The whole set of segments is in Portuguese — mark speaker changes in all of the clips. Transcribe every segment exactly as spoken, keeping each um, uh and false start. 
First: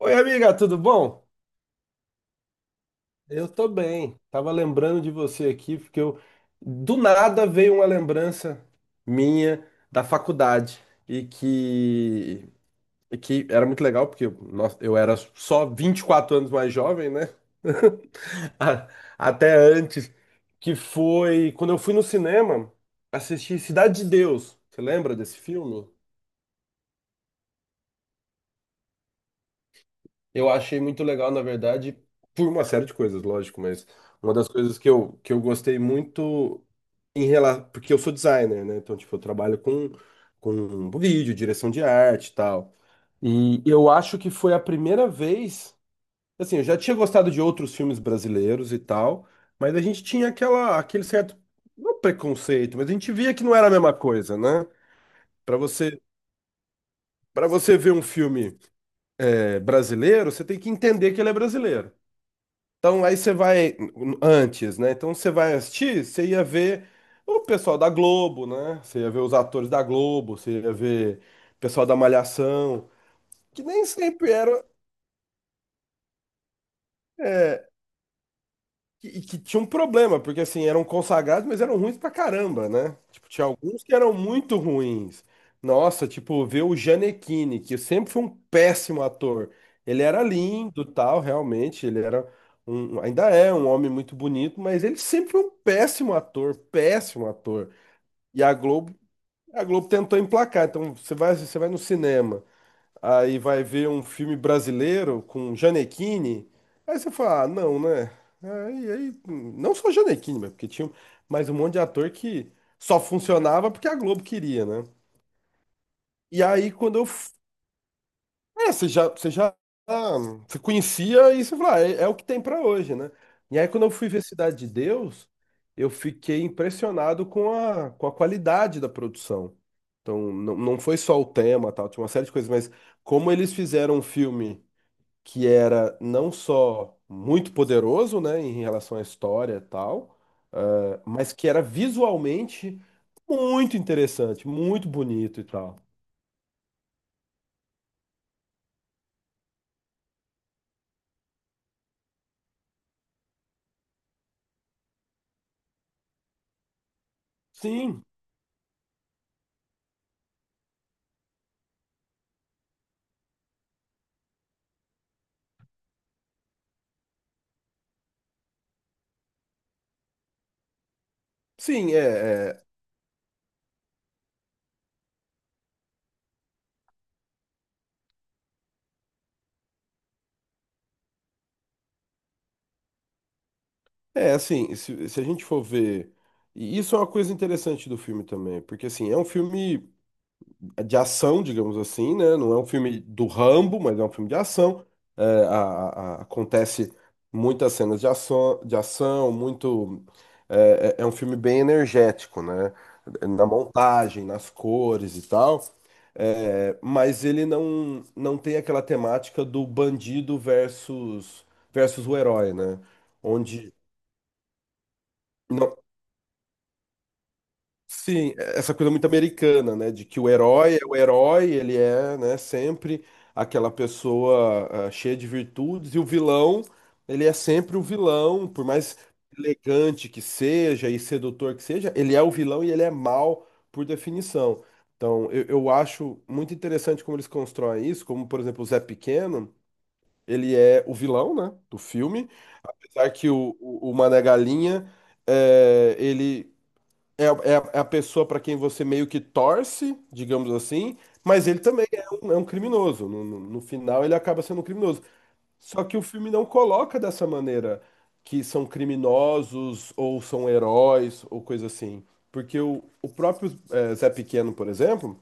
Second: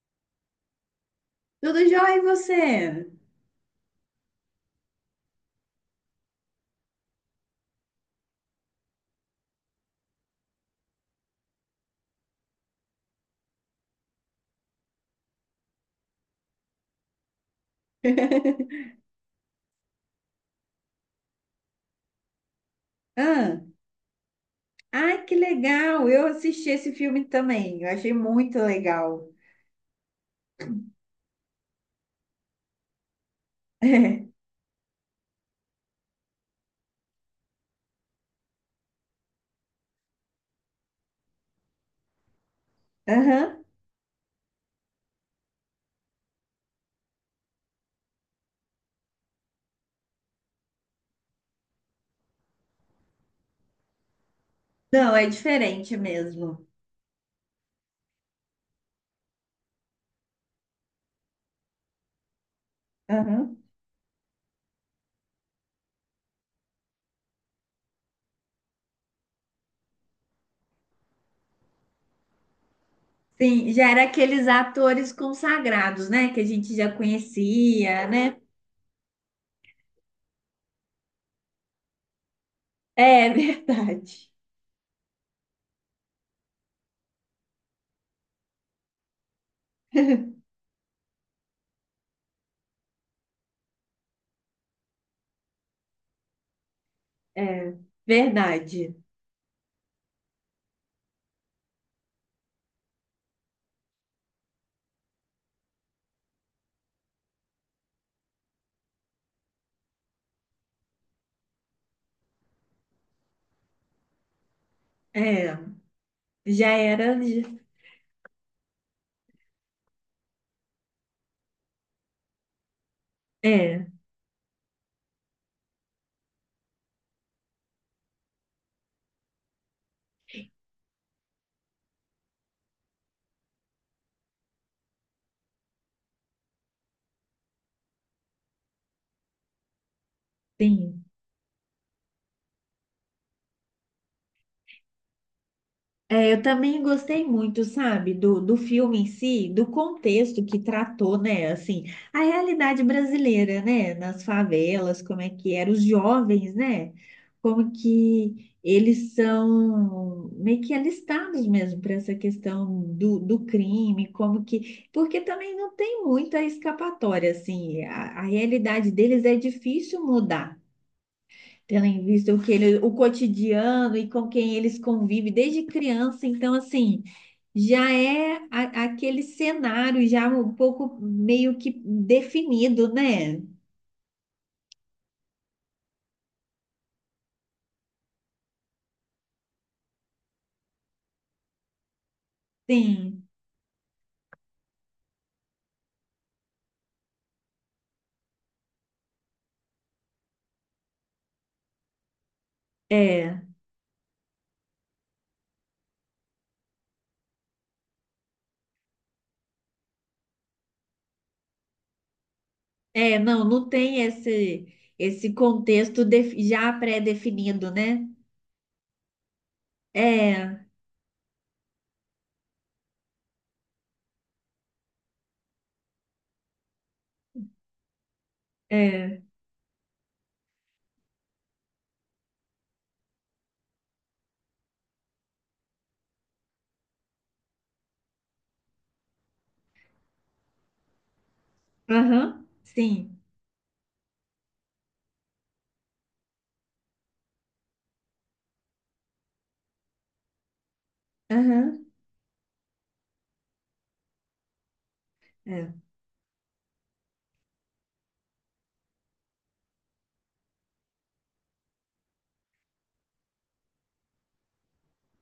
Speaker 1: Oi, amiga, tudo bom?
Speaker 2: Tudo jóia e você?
Speaker 1: Eu tô bem. Tava lembrando de você aqui, porque eu do nada veio uma lembrança minha da faculdade e que e que era muito legal, porque nossa, eu era só vinte e quatro anos mais jovem, né? A- Até antes, que foi quando eu fui no cinema assistir
Speaker 2: Ah,
Speaker 1: Cidade de Deus. Você lembra
Speaker 2: ai, que
Speaker 1: desse filme?
Speaker 2: legal! Eu assisti esse filme também. Eu achei muito legal.
Speaker 1: Eu achei muito legal, na verdade, por uma série de coisas, lógico, mas uma das coisas que eu, que eu gostei muito em relação. Porque eu sou designer, né? Então, tipo, eu trabalho com, com vídeo, direção de arte e tal.
Speaker 2: É.
Speaker 1: E
Speaker 2: Aham.
Speaker 1: eu acho que foi a primeira vez. Assim, eu já tinha gostado de outros filmes brasileiros e tal, mas a gente tinha aquela, aquele certo. Não preconceito, mas a gente via que não era a mesma coisa, né?
Speaker 2: Não, é
Speaker 1: Pra
Speaker 2: diferente
Speaker 1: você,
Speaker 2: mesmo.
Speaker 1: para você ver um filme, eh, brasileiro, você tem que entender que ele é brasileiro. Então aí você
Speaker 2: Aham.
Speaker 1: vai antes, né? Então você vai assistir, você ia ver o pessoal da Globo, né? Você ia ver os atores da Globo, você ia ver o pessoal da Malhação, que
Speaker 2: Sim,
Speaker 1: nem
Speaker 2: já era
Speaker 1: sempre
Speaker 2: aqueles
Speaker 1: era.
Speaker 2: atores consagrados, né? Que a gente já
Speaker 1: é,
Speaker 2: conhecia, né?
Speaker 1: E que tinha um problema, porque assim, eram consagrados, mas eram ruins pra caramba, né? Tipo,
Speaker 2: É
Speaker 1: tinha alguns que eram
Speaker 2: verdade.
Speaker 1: muito ruins. Nossa, tipo, ver o Gianecchini, que sempre foi um péssimo ator. Ele era lindo, tal, realmente, ele era um, ainda é um homem muito bonito, mas ele sempre foi um péssimo ator, péssimo ator.
Speaker 2: É
Speaker 1: E a
Speaker 2: verdade.
Speaker 1: Globo, a Globo tentou emplacar. Então, você vai, você vai no cinema. Aí vai ver um filme brasileiro com Janequine. Aí você fala, ah, não, né? Aí, aí, não só Janequine, mas porque tinha mais um monte de ator que só funcionava porque a Globo queria, né?
Speaker 2: É,
Speaker 1: E aí
Speaker 2: já
Speaker 1: quando eu.
Speaker 2: era.
Speaker 1: F- É, você já, você já ah, você conhecia e você fala, ah, é, é o que tem pra hoje, né? E aí quando
Speaker 2: É,
Speaker 1: eu fui ver Cidade de Deus, eu fiquei impressionado com a, com a qualidade da produção. Então, não, não foi só o tema, tal, tinha uma série de coisas, mas como eles fizeram um filme que era não só muito poderoso, né, em relação à história e tal, eh,
Speaker 2: sim.
Speaker 1: mas que era visualmente muito interessante, muito bonito e tal.
Speaker 2: É, eu também gostei muito, sabe, do, do filme em si, do contexto que tratou, né, assim, a realidade brasileira, né, nas favelas, como é que eram os jovens, né, como
Speaker 1: Sim,
Speaker 2: que eles são meio que alistados mesmo para essa questão do, do crime, como que, porque também não tem muita escapatória, assim, a, a realidade deles é difícil mudar. Tendo
Speaker 1: sim, é,
Speaker 2: em vista o que
Speaker 1: é,
Speaker 2: ele, o cotidiano e com quem eles convivem desde criança, então assim, já é a- aquele cenário já um pouco meio que definido, né?
Speaker 1: é assim, se, se a gente for ver, e isso é uma coisa interessante do filme também, porque assim, é um filme de ação, digamos assim, né? Não é um filme do
Speaker 2: Sim,
Speaker 1: Rambo, mas é um filme de ação. É, a- a- a- acontece muitas cenas de ação, de ação, muito. É, é- é um filme bem energético, né?
Speaker 2: é,
Speaker 1: Na montagem, nas cores e tal. É, mas ele não, não tem aquela temática do bandido versus versus o herói, né?
Speaker 2: é, não, não
Speaker 1: Onde
Speaker 2: tem esse esse
Speaker 1: não-
Speaker 2: contexto def- já pré-definido, né?
Speaker 1: Sim, essa coisa muito americana, né? De que o
Speaker 2: É,
Speaker 1: herói é o herói, ele é, né, sempre aquela pessoa ah, cheia de virtudes, e o vilão, ele é sempre o vilão, por mais
Speaker 2: é,
Speaker 1: elegante que seja e sedutor que seja, ele é o vilão e ele é mal por definição. Então, eu, eu acho muito interessante como eles constroem isso, como, por exemplo, o Zé Pequeno, ele é o vilão, né, do filme,
Speaker 2: aham,
Speaker 1: apesar
Speaker 2: sim,
Speaker 1: que o, o, o Mané Galinha, é, ele. É, a- é, a é a pessoa para quem você meio que torce, digamos assim, mas ele
Speaker 2: aham,
Speaker 1: também é um, é um criminoso. No, no- no final, ele acaba sendo um criminoso.
Speaker 2: é,
Speaker 1: Só que o filme não coloca dessa maneira que são criminosos ou são heróis ou coisa assim. Porque o, o próprio eh, Zé Pequeno, por exemplo,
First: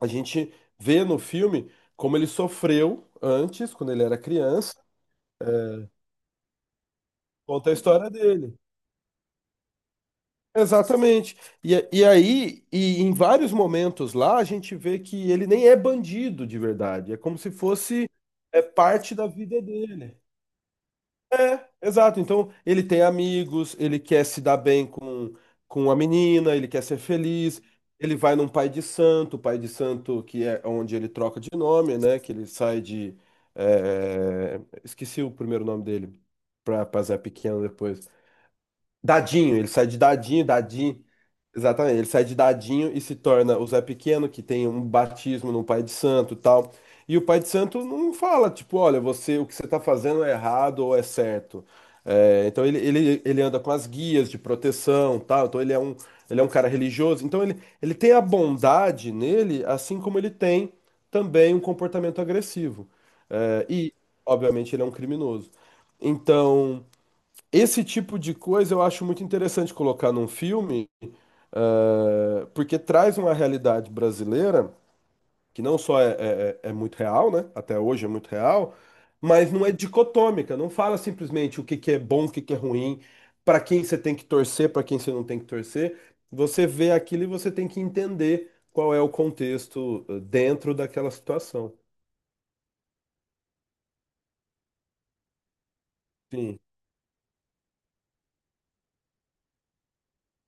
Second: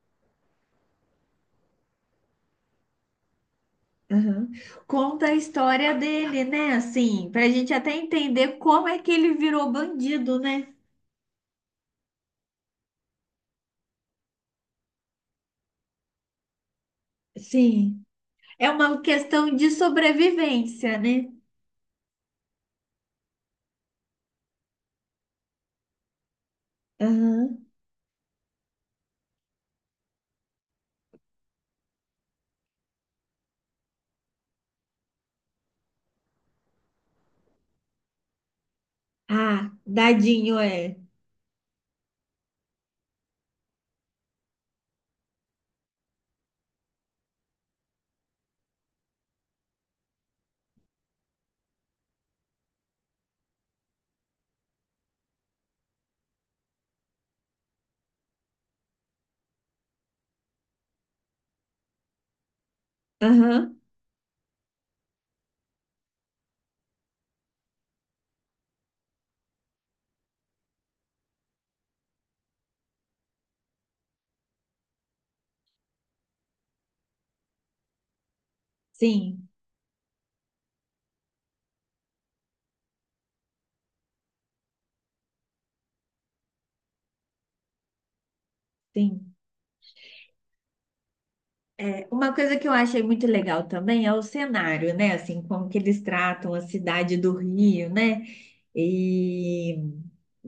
Speaker 1: a gente vê no filme como ele sofreu antes, quando ele era
Speaker 2: aham.
Speaker 1: criança,
Speaker 2: Conta a
Speaker 1: é,
Speaker 2: história dele, né? Assim, pra
Speaker 1: conta
Speaker 2: gente
Speaker 1: a
Speaker 2: até
Speaker 1: história dele.
Speaker 2: entender como é que ele virou bandido, né?
Speaker 1: Exatamente. E, e aí, e em vários momentos lá, a gente vê que ele nem é bandido de verdade. É como se
Speaker 2: Sim.
Speaker 1: fosse é
Speaker 2: É uma
Speaker 1: parte da
Speaker 2: questão
Speaker 1: vida
Speaker 2: de
Speaker 1: dele.
Speaker 2: sobrevivência, né?
Speaker 1: É, exato. Então, ele tem amigos, ele quer se dar bem com, com a menina, ele quer ser
Speaker 2: Aham.
Speaker 1: feliz. Ele vai num pai de santo, pai de santo que é onde ele troca de nome, né? Que ele sai de. é, Esqueci o primeiro nome dele, para Zé Pequeno depois. Dadinho, ele
Speaker 2: Ah,
Speaker 1: sai de Dadinho,
Speaker 2: dadinho é.
Speaker 1: Dadinho. Exatamente, ele sai de Dadinho e se torna o Zé Pequeno, que tem um batismo no Pai de Santo e tal. E o Pai de Santo não fala, tipo, olha, você, o que você tá fazendo é errado ou é certo. É, então ele, ele, ele anda com as guias de proteção, tal. Então ele é um, ele é um cara religioso. Então ele, ele tem a bondade nele, assim como ele tem também um comportamento agressivo. É,
Speaker 2: Aham.
Speaker 1: e, obviamente, ele é um criminoso. Então. Esse tipo de coisa eu acho muito interessante colocar num filme, eh, porque traz uma realidade brasileira que não só é, é- é é muito real, né? Até hoje é muito real,
Speaker 2: Sim,
Speaker 1: mas não é dicotômica. Não fala simplesmente o que que é bom, o que que é ruim, para quem você tem que torcer, para quem você não tem que torcer. Você vê aquilo e você tem que entender qual é o
Speaker 2: sim.
Speaker 1: contexto eh, dentro daquela situação.
Speaker 2: É, uma coisa que eu achei muito legal também é o cenário, né? Assim, como que eles tratam
Speaker 1: Sim.
Speaker 2: a cidade do Rio, né? E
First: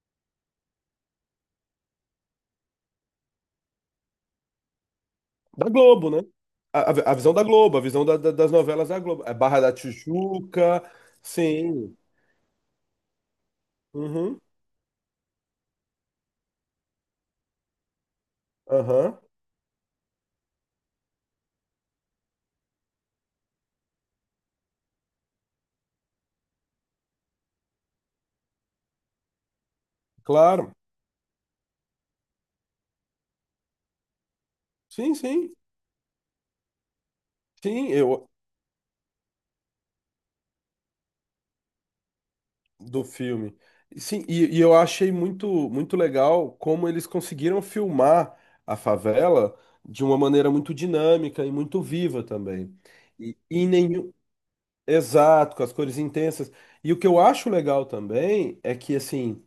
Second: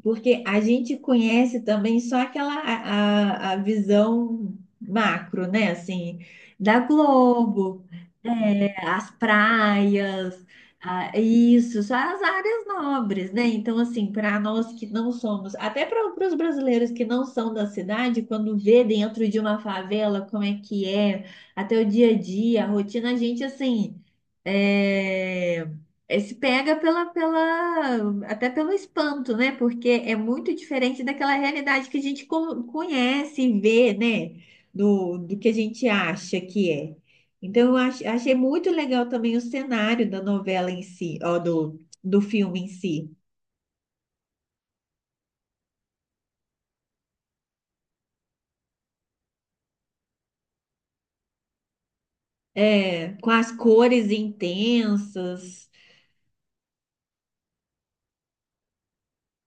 Speaker 2: porque a gente conhece também só aquela a, a a visão macro,
Speaker 1: Da
Speaker 2: né?
Speaker 1: Globo,
Speaker 2: Assim,
Speaker 1: né?
Speaker 2: da
Speaker 1: A, a- a visão da Globo, a
Speaker 2: Globo,
Speaker 1: visão da- da- das
Speaker 2: é,
Speaker 1: novelas da
Speaker 2: as
Speaker 1: Globo. É Barra da
Speaker 2: praias,
Speaker 1: Tijuca,
Speaker 2: a- isso, só
Speaker 1: sim.
Speaker 2: as áreas nobres, né? Então, assim, para
Speaker 1: Uhum,
Speaker 2: nós que não somos, até para os brasileiros que não são da cidade, quando vê
Speaker 1: aham,
Speaker 2: dentro de uma favela como é que é, até o dia a dia, a rotina, a gente, assim. É, esse pega pela, pela, até pelo espanto, né? Porque é muito
Speaker 1: claro.
Speaker 2: diferente daquela realidade que a gente co- conhece e vê, né?
Speaker 1: Sim,
Speaker 2: Do, do que a
Speaker 1: sim,
Speaker 2: gente acha que é. Então, eu
Speaker 1: sim,
Speaker 2: ach-
Speaker 1: eu,
Speaker 2: achei muito legal também o cenário da novela em si, ó, do, do filme em
Speaker 1: do
Speaker 2: si.
Speaker 1: filme. Sim, e, e eu achei muito, muito legal como eles conseguiram filmar a favela de uma maneira muito dinâmica e muito viva também.
Speaker 2: É, com
Speaker 1: E,
Speaker 2: as
Speaker 1: e em
Speaker 2: cores
Speaker 1: nenhum. Exato, com
Speaker 2: intensas.
Speaker 1: as cores intensas. E o que eu acho legal também é que, assim.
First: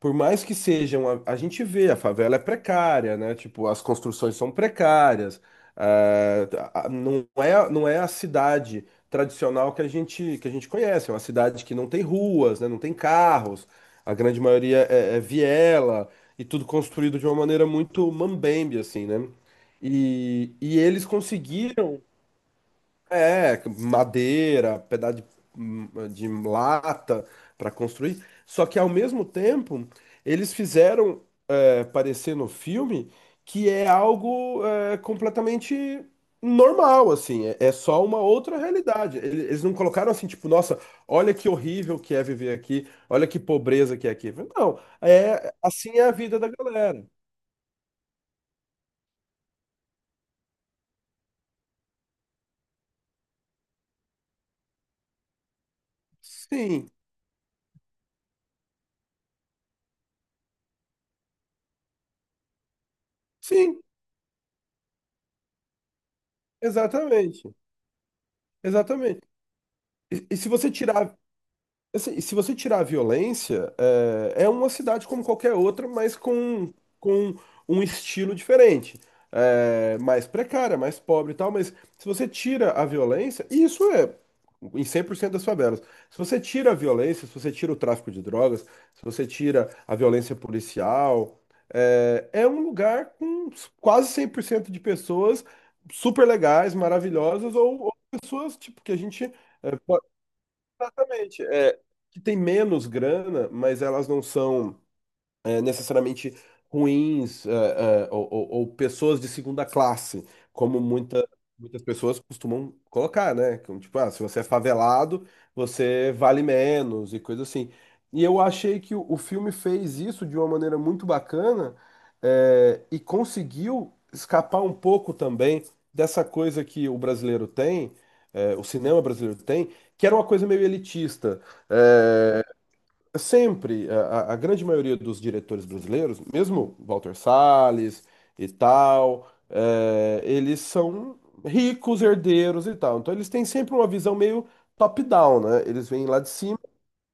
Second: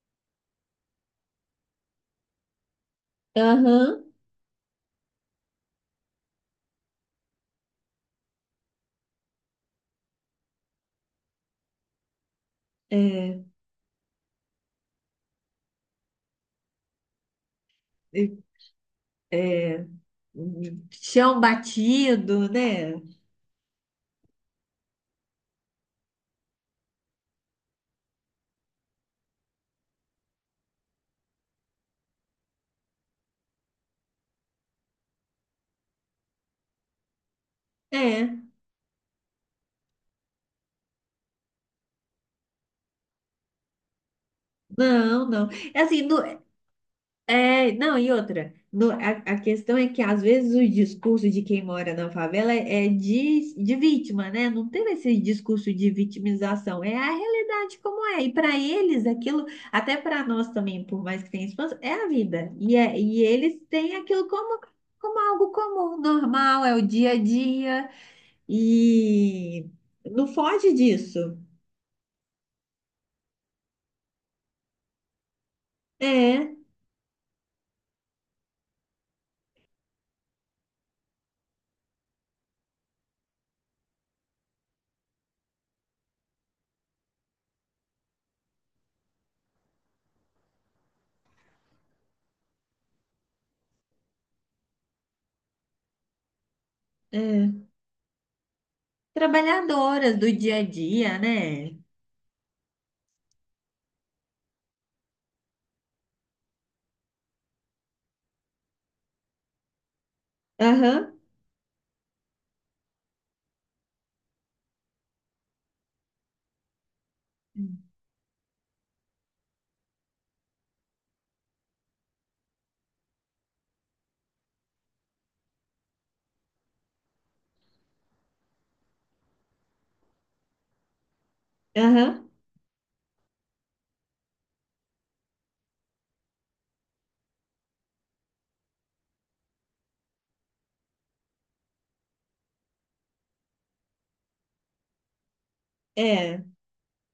Speaker 1: Por mais que sejam, a, a gente vê, a favela é precária, né? Tipo, as
Speaker 2: Aham.
Speaker 1: construções são precárias. eh, a- a- não é, não é a cidade tradicional que a gente, que a gente conhece. É uma cidade que não tem ruas, né? Não tem
Speaker 2: É,
Speaker 1: carros. A grande maioria é, é viela e tudo construído de uma maneira muito mambembe, assim, né?
Speaker 2: é,
Speaker 1: E, e
Speaker 2: um
Speaker 1: eles
Speaker 2: chão
Speaker 1: conseguiram
Speaker 2: batido, né?
Speaker 1: é, madeira, pedaço de, hum, de lata para construir. Só que ao mesmo tempo, eles fizeram é, parecer no filme que é algo é, completamente normal, assim. É, é só uma
Speaker 2: É.
Speaker 1: outra realidade. Ele- Eles não colocaram assim, tipo, nossa, olha que horrível que é viver aqui, olha que pobreza que é aqui. Não,
Speaker 2: Não, não.
Speaker 1: é
Speaker 2: É.
Speaker 1: assim
Speaker 2: Assim,
Speaker 1: é a
Speaker 2: no-
Speaker 1: vida da galera.
Speaker 2: é, não, e outra, no- a, a questão é que às vezes o discurso de quem mora na favela é de, de vítima, né? Não tem esse discurso de vitimização,
Speaker 1: Sim,
Speaker 2: é a realidade como é. E para eles, aquilo, até para nós também, por mais que tenha espaço, é a vida. E, é, e eles
Speaker 1: sim,
Speaker 2: têm aquilo como, como algo comum, normal, é o dia a
Speaker 1: exatamente,
Speaker 2: dia,
Speaker 1: exatamente.
Speaker 2: e não
Speaker 1: E, e se você
Speaker 2: foge
Speaker 1: tirar
Speaker 2: disso.
Speaker 1: Assim, se você tirar a violência, é, é uma cidade como qualquer outra, mas
Speaker 2: É,
Speaker 1: com, com um estilo diferente. É, mais precária, mais pobre e tal, mas se você tira a violência, e isso é em cem por cento das favelas. Se você tira a violência, se você tira o tráfico de drogas, se você tira a violência policial, é, é um lugar com quase cem por cento de pessoas super legais, maravilhosas,
Speaker 2: é.
Speaker 1: ou, ou pessoas tipo, que a gente. eh,
Speaker 2: Trabalhadoras do dia a dia,
Speaker 1: Exatamente.
Speaker 2: né?
Speaker 1: É, que tem menos grana, mas elas não são é, necessariamente ruins, é, é, ou, ou- ou pessoas de segunda classe, como
Speaker 2: Aham,
Speaker 1: muita, muitas pessoas costumam colocar, né? Como, Tipo, ah, se você é favelado, você vale menos e coisa assim. E eu achei que o, o filme fez isso de uma maneira muito bacana, é, e conseguiu escapar um pouco também dessa coisa que o brasileiro tem, é, o cinema brasileiro tem, que era uma coisa meio elitista.
Speaker 2: aham.
Speaker 1: É, Sempre, a, a- a grande maioria dos diretores brasileiros, mesmo Walter Salles e tal, eh, eles são ricos, herdeiros e tal. Então eles têm sempre uma visão meio top-down, né? Eles vêm lá de
Speaker 2: É,
Speaker 1: cima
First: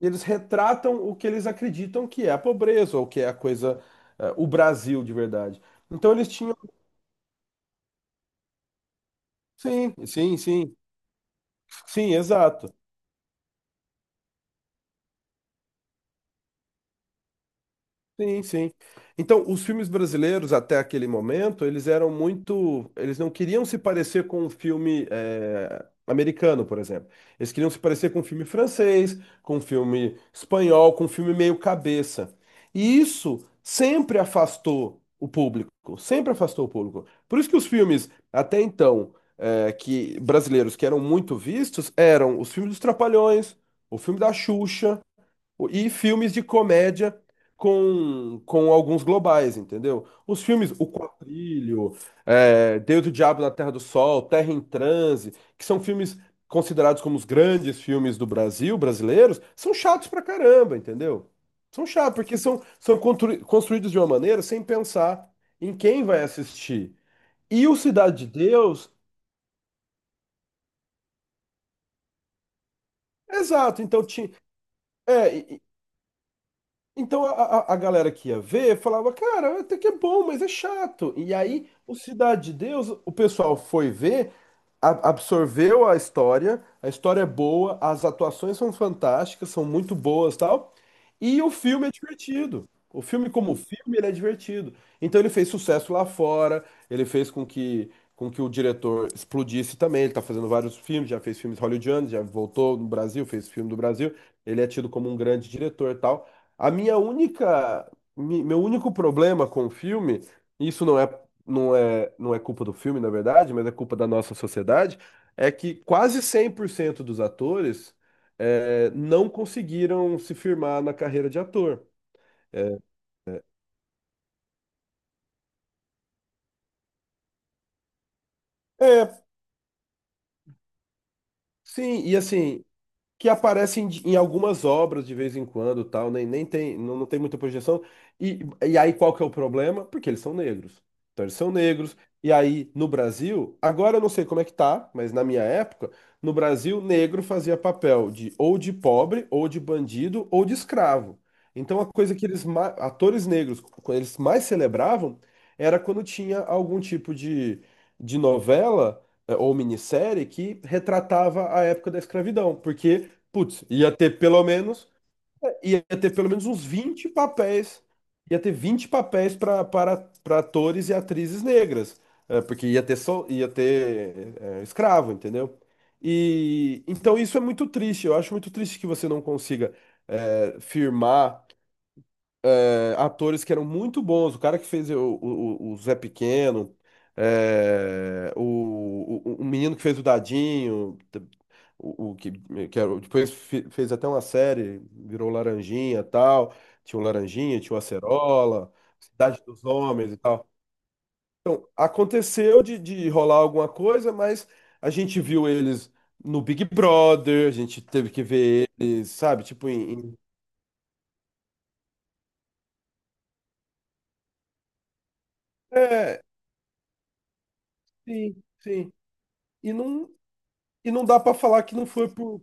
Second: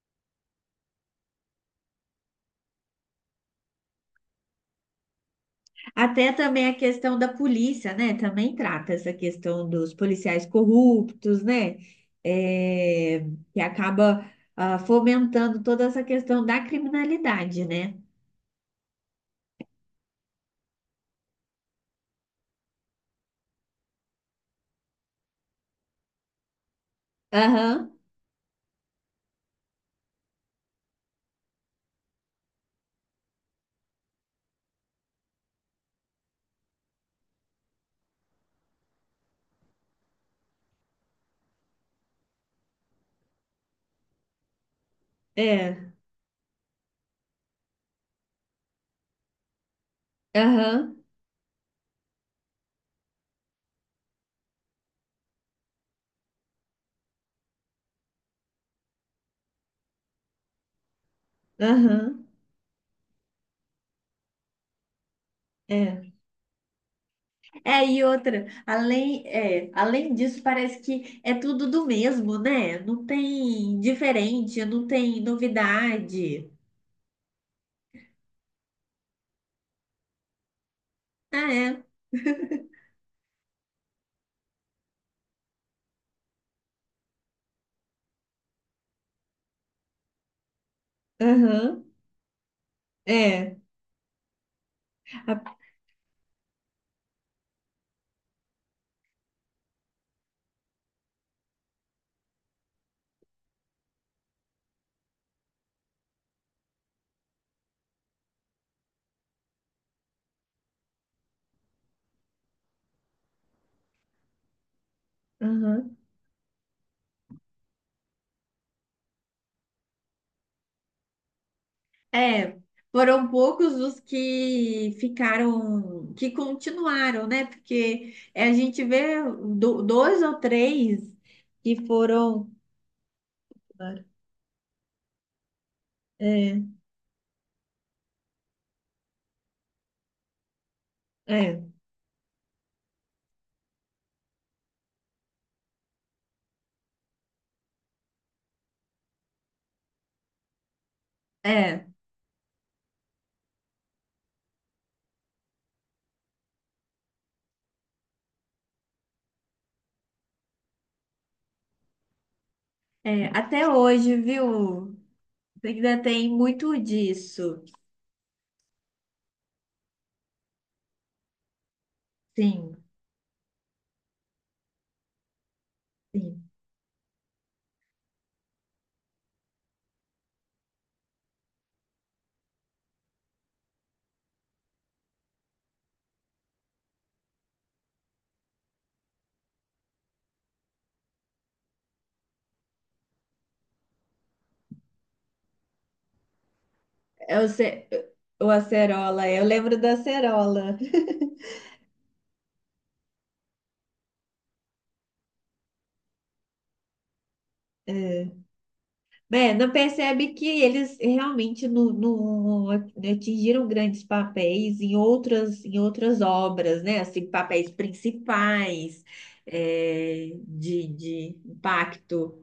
Speaker 1: e eles retratam o que eles acreditam que é a pobreza, ou que é a coisa, eh, o Brasil de verdade. Então eles
Speaker 2: até
Speaker 1: tinham.
Speaker 2: também a questão da polícia, né? Também trata essa questão dos
Speaker 1: Sim, sim,
Speaker 2: policiais
Speaker 1: sim,
Speaker 2: corruptos, né?
Speaker 1: sim, exato.
Speaker 2: É, que acaba ah, fomentando toda essa questão da criminalidade, né?
Speaker 1: Sim, sim. Então, os filmes brasileiros até aquele momento, eles eram muito, eles não queriam se parecer com um filme eh, americano, por exemplo. Eles queriam se
Speaker 2: Aham,
Speaker 1: parecer com um filme francês, com um filme espanhol, com um filme meio cabeça. E isso sempre afastou o público, sempre afastou o público. Por isso que os filmes até então eh, que brasileiros que eram muito vistos eram os filmes dos Trapalhões, o filme da Xuxa e
Speaker 2: é,
Speaker 1: filmes de comédia com, com alguns globais, entendeu? Os filmes O
Speaker 2: aham,
Speaker 1: Quatrilho, é, Deus e o Diabo na Terra do Sol, Terra em Transe, que são filmes considerados como os grandes filmes do Brasil, brasileiros, são chatos pra caramba, entendeu? São chatos,
Speaker 2: aham,
Speaker 1: porque são, são constru- construídos de uma maneira sem pensar em quem
Speaker 2: é.
Speaker 1: vai assistir. E o
Speaker 2: É, e
Speaker 1: Cidade de
Speaker 2: outra,
Speaker 1: Deus,
Speaker 2: além, é, além disso, parece que é tudo do mesmo, né? Não tem
Speaker 1: exato, então tinha.
Speaker 2: diferente, não tem
Speaker 1: É,
Speaker 2: novidade.
Speaker 1: Então a, a a galera que ia ver falava, cara, até que é bom, mas é chato. E
Speaker 2: Ah,
Speaker 1: aí,
Speaker 2: é,
Speaker 1: o Cidade de Deus, o pessoal foi ver, a- absorveu a história, a história é boa, as atuações são fantásticas, são muito boas, tal. E o
Speaker 2: aham,
Speaker 1: filme é divertido. O filme como
Speaker 2: é.
Speaker 1: filme, ele é divertido. Então ele
Speaker 2: A-
Speaker 1: fez sucesso lá fora, ele fez com que com que o diretor explodisse também. Ele tá fazendo vários filmes, já fez filmes hollywoodianos, já voltou no Brasil, fez filme do Brasil. Ele é tido como um grande diretor, e tal. A minha única, mi- Meu único problema com o filme, e isso não é, não é, não é culpa do filme, na verdade, mas é culpa da nossa sociedade, é que
Speaker 2: Aham.
Speaker 1: quase cem por cento dos atores eh, não conseguiram se firmar na carreira de ator.
Speaker 2: É, foram poucos os que ficaram, que continuaram, né? Porque é, a gente
Speaker 1: É,
Speaker 2: vê do- dois ou três que
Speaker 1: sim, e
Speaker 2: foram.
Speaker 1: assim, que aparecem de- em algumas obras de vez em quando, tal, nem, nem
Speaker 2: É,
Speaker 1: tem, não, não tem muita projeção. E, e aí qual que é o problema? Porque eles são negros. Então eles são
Speaker 2: é,
Speaker 1: negros. E aí no Brasil, agora eu não sei como é que tá, mas na minha época, no Brasil, negro fazia papel de ou de pobre, ou de bandido, ou de escravo. Então a
Speaker 2: é,
Speaker 1: coisa que eles, ma- atores negros, quando eles mais celebravam era quando tinha algum tipo de, de novela eh, ou minissérie que retratava a época da escravidão, porque
Speaker 2: é,
Speaker 1: putz,
Speaker 2: até
Speaker 1: ia
Speaker 2: hoje,
Speaker 1: ter pelo menos,
Speaker 2: viu?
Speaker 1: ia
Speaker 2: Ainda
Speaker 1: ter pelo
Speaker 2: tem
Speaker 1: menos uns
Speaker 2: muito
Speaker 1: vinte
Speaker 2: disso.
Speaker 1: papéis, ia ter vinte papéis para para atores e atrizes negras, é, porque
Speaker 2: Sim,
Speaker 1: ia ter sol, ia ter é, escravo, entendeu?
Speaker 2: sim.
Speaker 1: E então isso é muito triste. Eu acho muito triste que você não consiga é, firmar é, atores que eram muito bons. O cara que fez eh, o, o, o Zé Pequeno, é, o, o, o menino que fez o Dadinho, o, o que, que era- depois fe- fez até uma série, virou Laranjinha e tal. Tinha o
Speaker 2: É o,
Speaker 1: Laranjinha, tinha o
Speaker 2: Ce- o
Speaker 1: Acerola,
Speaker 2: Acerola,
Speaker 1: Cidade
Speaker 2: eu
Speaker 1: dos
Speaker 2: lembro da
Speaker 1: Homens e tal.
Speaker 2: Acerola.
Speaker 1: Então, aconteceu de, de rolar alguma coisa, mas a gente viu eles no Big Brother, a gente teve que
Speaker 2: É.
Speaker 1: ver eles, sabe, tipo,
Speaker 2: Brenda,
Speaker 1: em... em-
Speaker 2: percebe que eles realmente no, no- atingiram grandes papéis em outras, em outras
Speaker 1: É,
Speaker 2: obras, né? Assim, papéis
Speaker 1: sim, sim.
Speaker 2: principais,
Speaker 1: E não.
Speaker 2: é, de,
Speaker 1: E não dá pra
Speaker 2: de
Speaker 1: falar que não foi
Speaker 2: impacto.
Speaker 1: por.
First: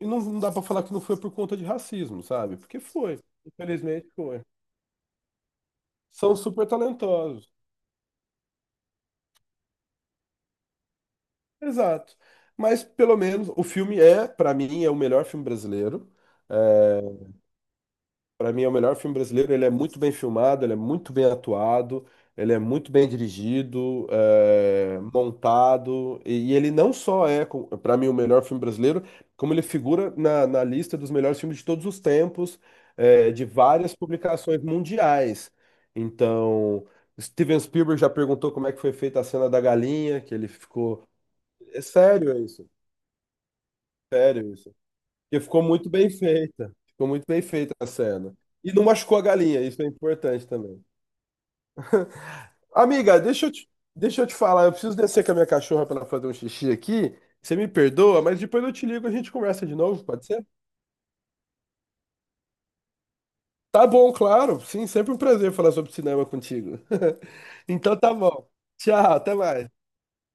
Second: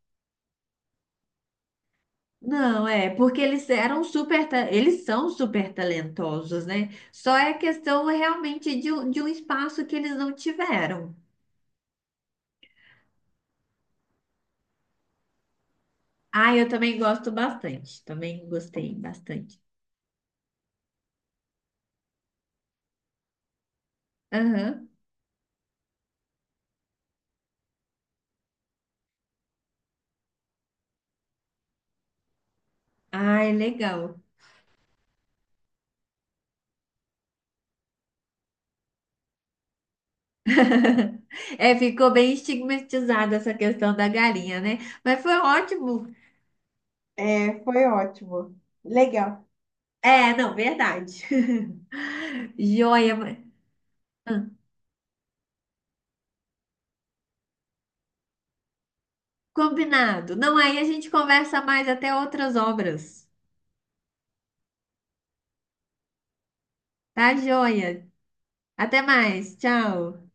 Speaker 1: E não, não dá pra falar que não foi por conta de racismo, sabe? Porque
Speaker 2: Não, é,
Speaker 1: foi.
Speaker 2: porque eles eram
Speaker 1: Infelizmente foi.
Speaker 2: super, ta- eles são super
Speaker 1: São
Speaker 2: talentosos,
Speaker 1: super
Speaker 2: né? Só
Speaker 1: talentosos.
Speaker 2: é questão realmente de, um- de um espaço que eles não tiveram.
Speaker 1: Exato. Mas pelo menos o filme é, pra mim, é o melhor filme brasileiro.
Speaker 2: Ah, eu também
Speaker 1: É,
Speaker 2: gosto bastante, também
Speaker 1: para mim é o
Speaker 2: gostei
Speaker 1: melhor filme brasileiro.
Speaker 2: bastante.
Speaker 1: Ele é muito bem filmado, ele é muito bem atuado, ele é muito bem dirigido,
Speaker 2: Aham.
Speaker 1: é, montado. E, e ele não só é, para mim, o melhor filme brasileiro, como ele figura na, na lista dos melhores filmes de todos os tempos, é,
Speaker 2: Ah,
Speaker 1: de
Speaker 2: é
Speaker 1: várias
Speaker 2: legal.
Speaker 1: publicações mundiais. Então, Steven Spielberg já perguntou como é que foi feita a cena da galinha, que ele ficou.
Speaker 2: É,
Speaker 1: É
Speaker 2: ficou bem
Speaker 1: sério isso,
Speaker 2: estigmatizada essa questão da
Speaker 1: sério
Speaker 2: galinha,
Speaker 1: isso.
Speaker 2: né? Mas foi
Speaker 1: Porque ficou muito
Speaker 2: ótimo.
Speaker 1: bem feita. Ficou muito bem
Speaker 2: É,
Speaker 1: feita
Speaker 2: foi
Speaker 1: a cena.
Speaker 2: ótimo.
Speaker 1: E não machucou a
Speaker 2: Legal.
Speaker 1: galinha, isso é
Speaker 2: É,
Speaker 1: importante
Speaker 2: não,
Speaker 1: também.
Speaker 2: verdade. Joia.
Speaker 1: Amiga,
Speaker 2: mas-
Speaker 1: deixa eu te, deixa eu te
Speaker 2: ah,
Speaker 1: falar, eu preciso descer com a minha cachorra para ela fazer um xixi aqui. Você me perdoa, mas depois eu te ligo e a gente conversa de novo, pode
Speaker 2: Combinado.
Speaker 1: ser?
Speaker 2: Não, aí a gente conversa mais até outras obras.
Speaker 1: Tá bom, claro. Sim, sempre um prazer falar sobre cinema contigo.
Speaker 2: Tá,
Speaker 1: Então
Speaker 2: joia?
Speaker 1: tá bom.
Speaker 2: Até
Speaker 1: Tchau, até
Speaker 2: mais.
Speaker 1: mais.
Speaker 2: Tchau.